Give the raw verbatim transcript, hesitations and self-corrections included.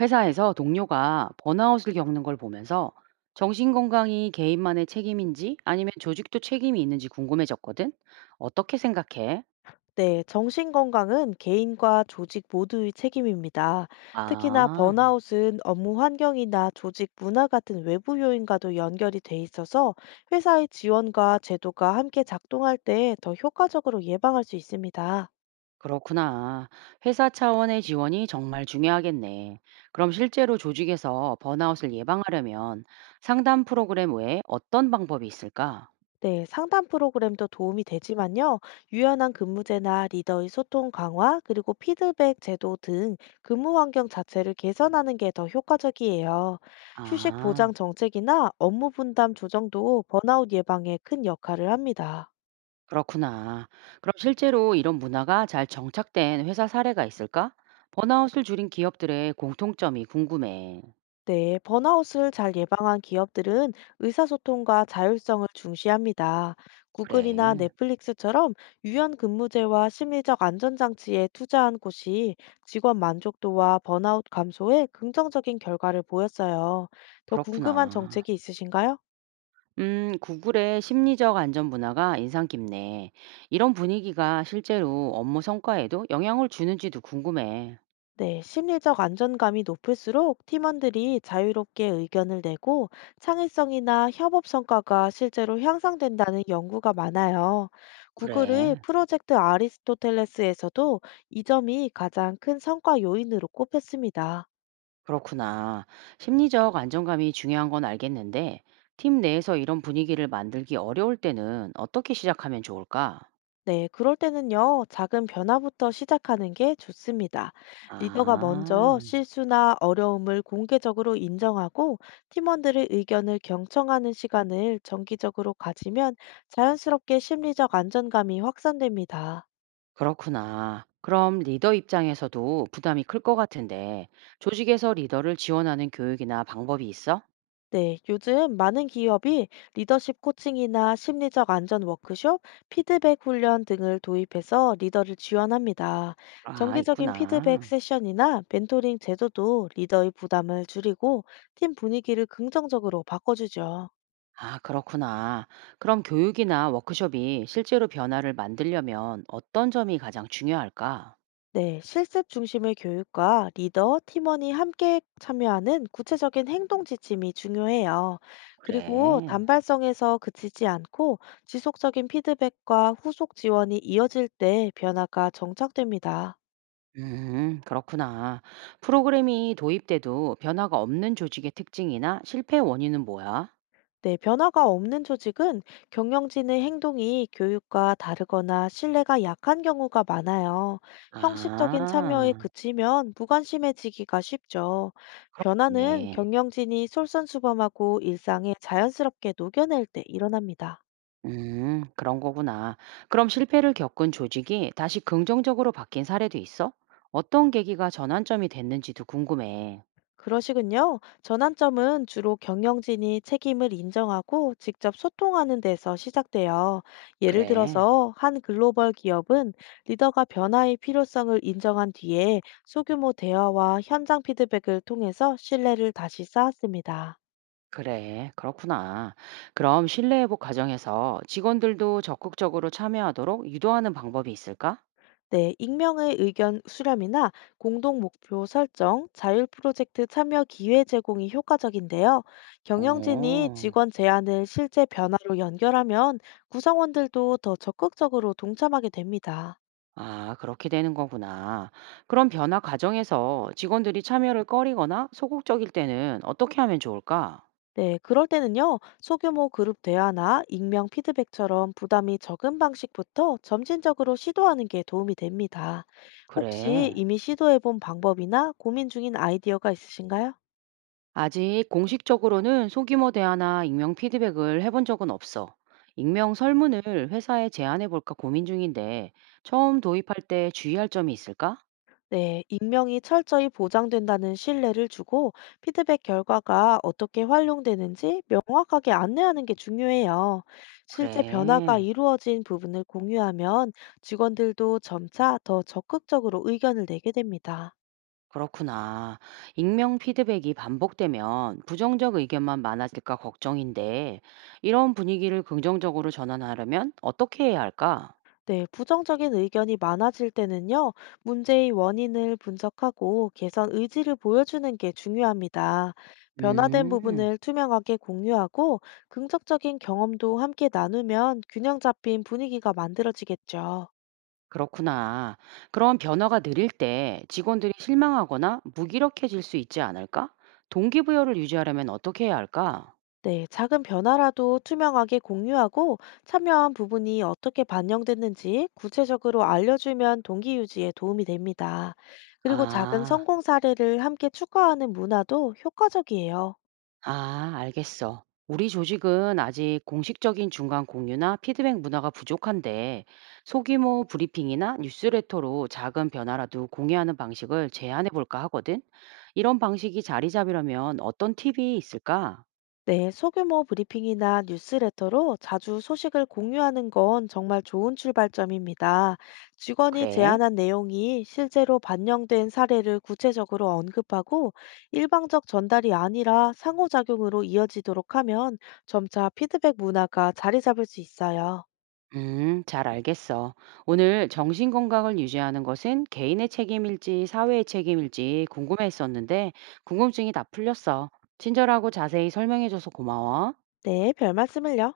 회사에서 동료가 번아웃을 겪는 걸 보면서 정신건강이 개인만의 책임인지 아니면 조직도 책임이 있는지 궁금해졌거든? 어떻게 생각해? 네, 정신건강은 개인과 조직 모두의 책임입니다. 특히나 아, 번아웃은 업무 환경이나 조직 문화 같은 외부 요인과도 연결이 돼 있어서 회사의 지원과 제도가 함께 작동할 때 더 효과적으로 예방할 수 있습니다. 그렇구나. 회사 차원의 지원이 정말 중요하겠네. 그럼 실제로 조직에서 번아웃을 예방하려면 상담 프로그램 외에 어떤 방법이 있을까? 네, 상담 프로그램도 도움이 되지만요. 유연한 근무제나 리더의 소통 강화, 그리고 피드백 제도 등 근무 환경 자체를 개선하는 게 더 효과적이에요. 휴식 보장 아. 정책이나 업무 분담 조정도 번아웃 예방에 큰 역할을 합니다. 그렇구나. 그럼 실제로 이런 문화가 잘 정착된 회사 사례가 있을까? 번아웃을 줄인 기업들의 공통점이 궁금해. 네, 번아웃을 잘 예방한 기업들은 의사소통과 자율성을 중시합니다. 구글이나 그래, 넷플릭스처럼 유연 근무제와 심리적 안전장치에 투자한 곳이 직원 만족도와 번아웃 감소에 긍정적인 결과를 보였어요. 더 궁금한 그렇구나. 정책이 있으신가요? 음, 구글의 심리적 안전 문화가 인상 깊네. 이런 분위기가 실제로 업무 성과에도 영향을 주는지도 궁금해. 네, 심리적 안전감이 높을수록 팀원들이 자유롭게 의견을 내고 창의성이나 협업 성과가 실제로 향상된다는 연구가 많아요. 구글의 그래, 프로젝트 아리스토텔레스에서도 이 점이 가장 큰 성과 요인으로 꼽혔습니다. 그렇구나. 심리적 안정감이 중요한 건 알겠는데, 팀 내에서 이런 분위기를 만들기 어려울 때는 어떻게 시작하면 좋을까? 네, 그럴 때는요, 작은 변화부터 시작하는 게 좋습니다. 리더가 먼저 아. 실수나 어려움을 공개적으로 인정하고 팀원들의 의견을 경청하는 시간을 정기적으로 가지면 자연스럽게 심리적 안정감이 확산됩니다. 그렇구나. 그럼 리더 입장에서도 부담이 클 것 같은데, 조직에서 리더를 지원하는 교육이나 방법이 있어? 네, 요즘 많은 기업이 리더십 코칭이나 심리적 안전 워크숍, 피드백 훈련 등을 도입해서 리더를 지원합니다. 아, 정기적인 피드백 있구나. 세션이나 멘토링 제도도 리더의 부담을 줄이고 팀 분위기를 긍정적으로 바꿔주죠. 아, 그렇구나. 그럼 교육이나 워크숍이 실제로 변화를 만들려면 어떤 점이 가장 중요할까? 네, 실습 중심의 교육과 리더, 팀원이 함께 참여하는 구체적인 행동 지침이 중요해요. 그리고 그래. 단발성에서 그치지 않고 지속적인 피드백과 후속 지원이 이어질 때 변화가 정착됩니다. 음, 그렇구나. 프로그램이 도입돼도 변화가 없는 조직의 특징이나 실패 원인은 뭐야? 네, 변화가 없는 조직은 경영진의 행동이 교육과 다르거나 신뢰가 약한 경우가 많아요. 형식적인 참여에 아, 그치면 무관심해지기가 쉽죠. 변화는 네. 경영진이 솔선수범하고 일상에 자연스럽게 녹여낼 때 일어납니다. 음, 그런 거구나. 그럼 실패를 겪은 조직이 다시 긍정적으로 바뀐 사례도 있어? 어떤 계기가 전환점이 됐는지도 궁금해. 그러시군요. 전환점은 주로 경영진이 책임을 인정하고 직접 소통하는 데서 시작돼요. 예를 그래, 들어서 한 글로벌 기업은 리더가 변화의 필요성을 인정한 뒤에 소규모 대화와 현장 피드백을 통해서 신뢰를 다시 쌓았습니다. 그래, 그렇구나. 그럼 신뢰 회복 과정에서 직원들도 적극적으로 참여하도록 유도하는 방법이 있을까? 네, 익명의 의견 수렴이나 공동 목표 설정, 자율 프로젝트 참여 기회 제공이 효과적인데요. 경영진이 오, 직원 제안을 실제 변화로 연결하면 구성원들도 더 적극적으로 동참하게 됩니다. 아, 그렇게 되는 거구나. 그럼 변화 과정에서 직원들이 참여를 꺼리거나 소극적일 때는 어떻게 하면 좋을까? 네, 그럴 때는요, 소규모 그룹 대화나 익명 피드백처럼 부담이 적은 방식부터 점진적으로 시도하는 게 도움이 됩니다. 혹시 그래. 이미 시도해본 방법이나 고민 중인 아이디어가 있으신가요? 아직 공식적으로는 소규모 대화나 익명 피드백을 해본 적은 없어. 익명 설문을 회사에 제안해 볼까 고민 중인데 처음 도입할 때 주의할 점이 있을까? 네, 익명이 철저히 보장된다는 신뢰를 주고 피드백 결과가 어떻게 활용되는지 명확하게 안내하는 게 중요해요. 실제 변화가 그래, 이루어진 부분을 공유하면 직원들도 점차 더 적극적으로 의견을 내게 됩니다. 그렇구나. 익명 피드백이 반복되면 부정적 의견만 많아질까 걱정인데 이런 분위기를 긍정적으로 전환하려면 어떻게 해야 할까? 네, 부정적인 의견이 많아질 때는요, 문제의 원인을 분석하고 개선 의지를 보여주는 게 중요합니다. 변화된 음. 부분을 투명하게 공유하고 긍정적인 경험도 함께 나누면 균형 잡힌 분위기가 만들어지겠죠. 그렇구나. 그럼 변화가 느릴 때 직원들이 실망하거나 무기력해질 수 있지 않을까? 동기부여를 유지하려면 어떻게 해야 할까? 네, 작은 변화라도 투명하게 공유하고 참여한 부분이 어떻게 반영됐는지 구체적으로 알려주면 동기 유지에 도움이 됩니다. 그리고 작은 아, 성공 사례를 함께 축하하는 문화도 효과적이에요. 아, 알겠어. 우리 조직은 아직 공식적인 중간 공유나 피드백 문화가 부족한데 소규모 브리핑이나 뉴스레터로 작은 변화라도 공유하는 방식을 제안해 볼까 하거든. 이런 방식이 자리 잡으려면 어떤 팁이 있을까? 네, 소규모 브리핑이나 뉴스레터로 자주 소식을 공유하는 건 정말 좋은 출발점입니다. 직원이 그래. 제안한 내용이 실제로 반영된 사례를 구체적으로 언급하고 일방적 전달이 아니라 상호작용으로 이어지도록 하면 점차 피드백 문화가 자리 잡을 수 있어요. 음, 잘 알겠어. 오늘 정신 건강을 유지하는 것은 개인의 책임일지 사회의 책임일지 궁금했었는데 궁금증이 다 풀렸어. 친절하고 자세히 설명해줘서 고마워. 네, 별 말씀을요.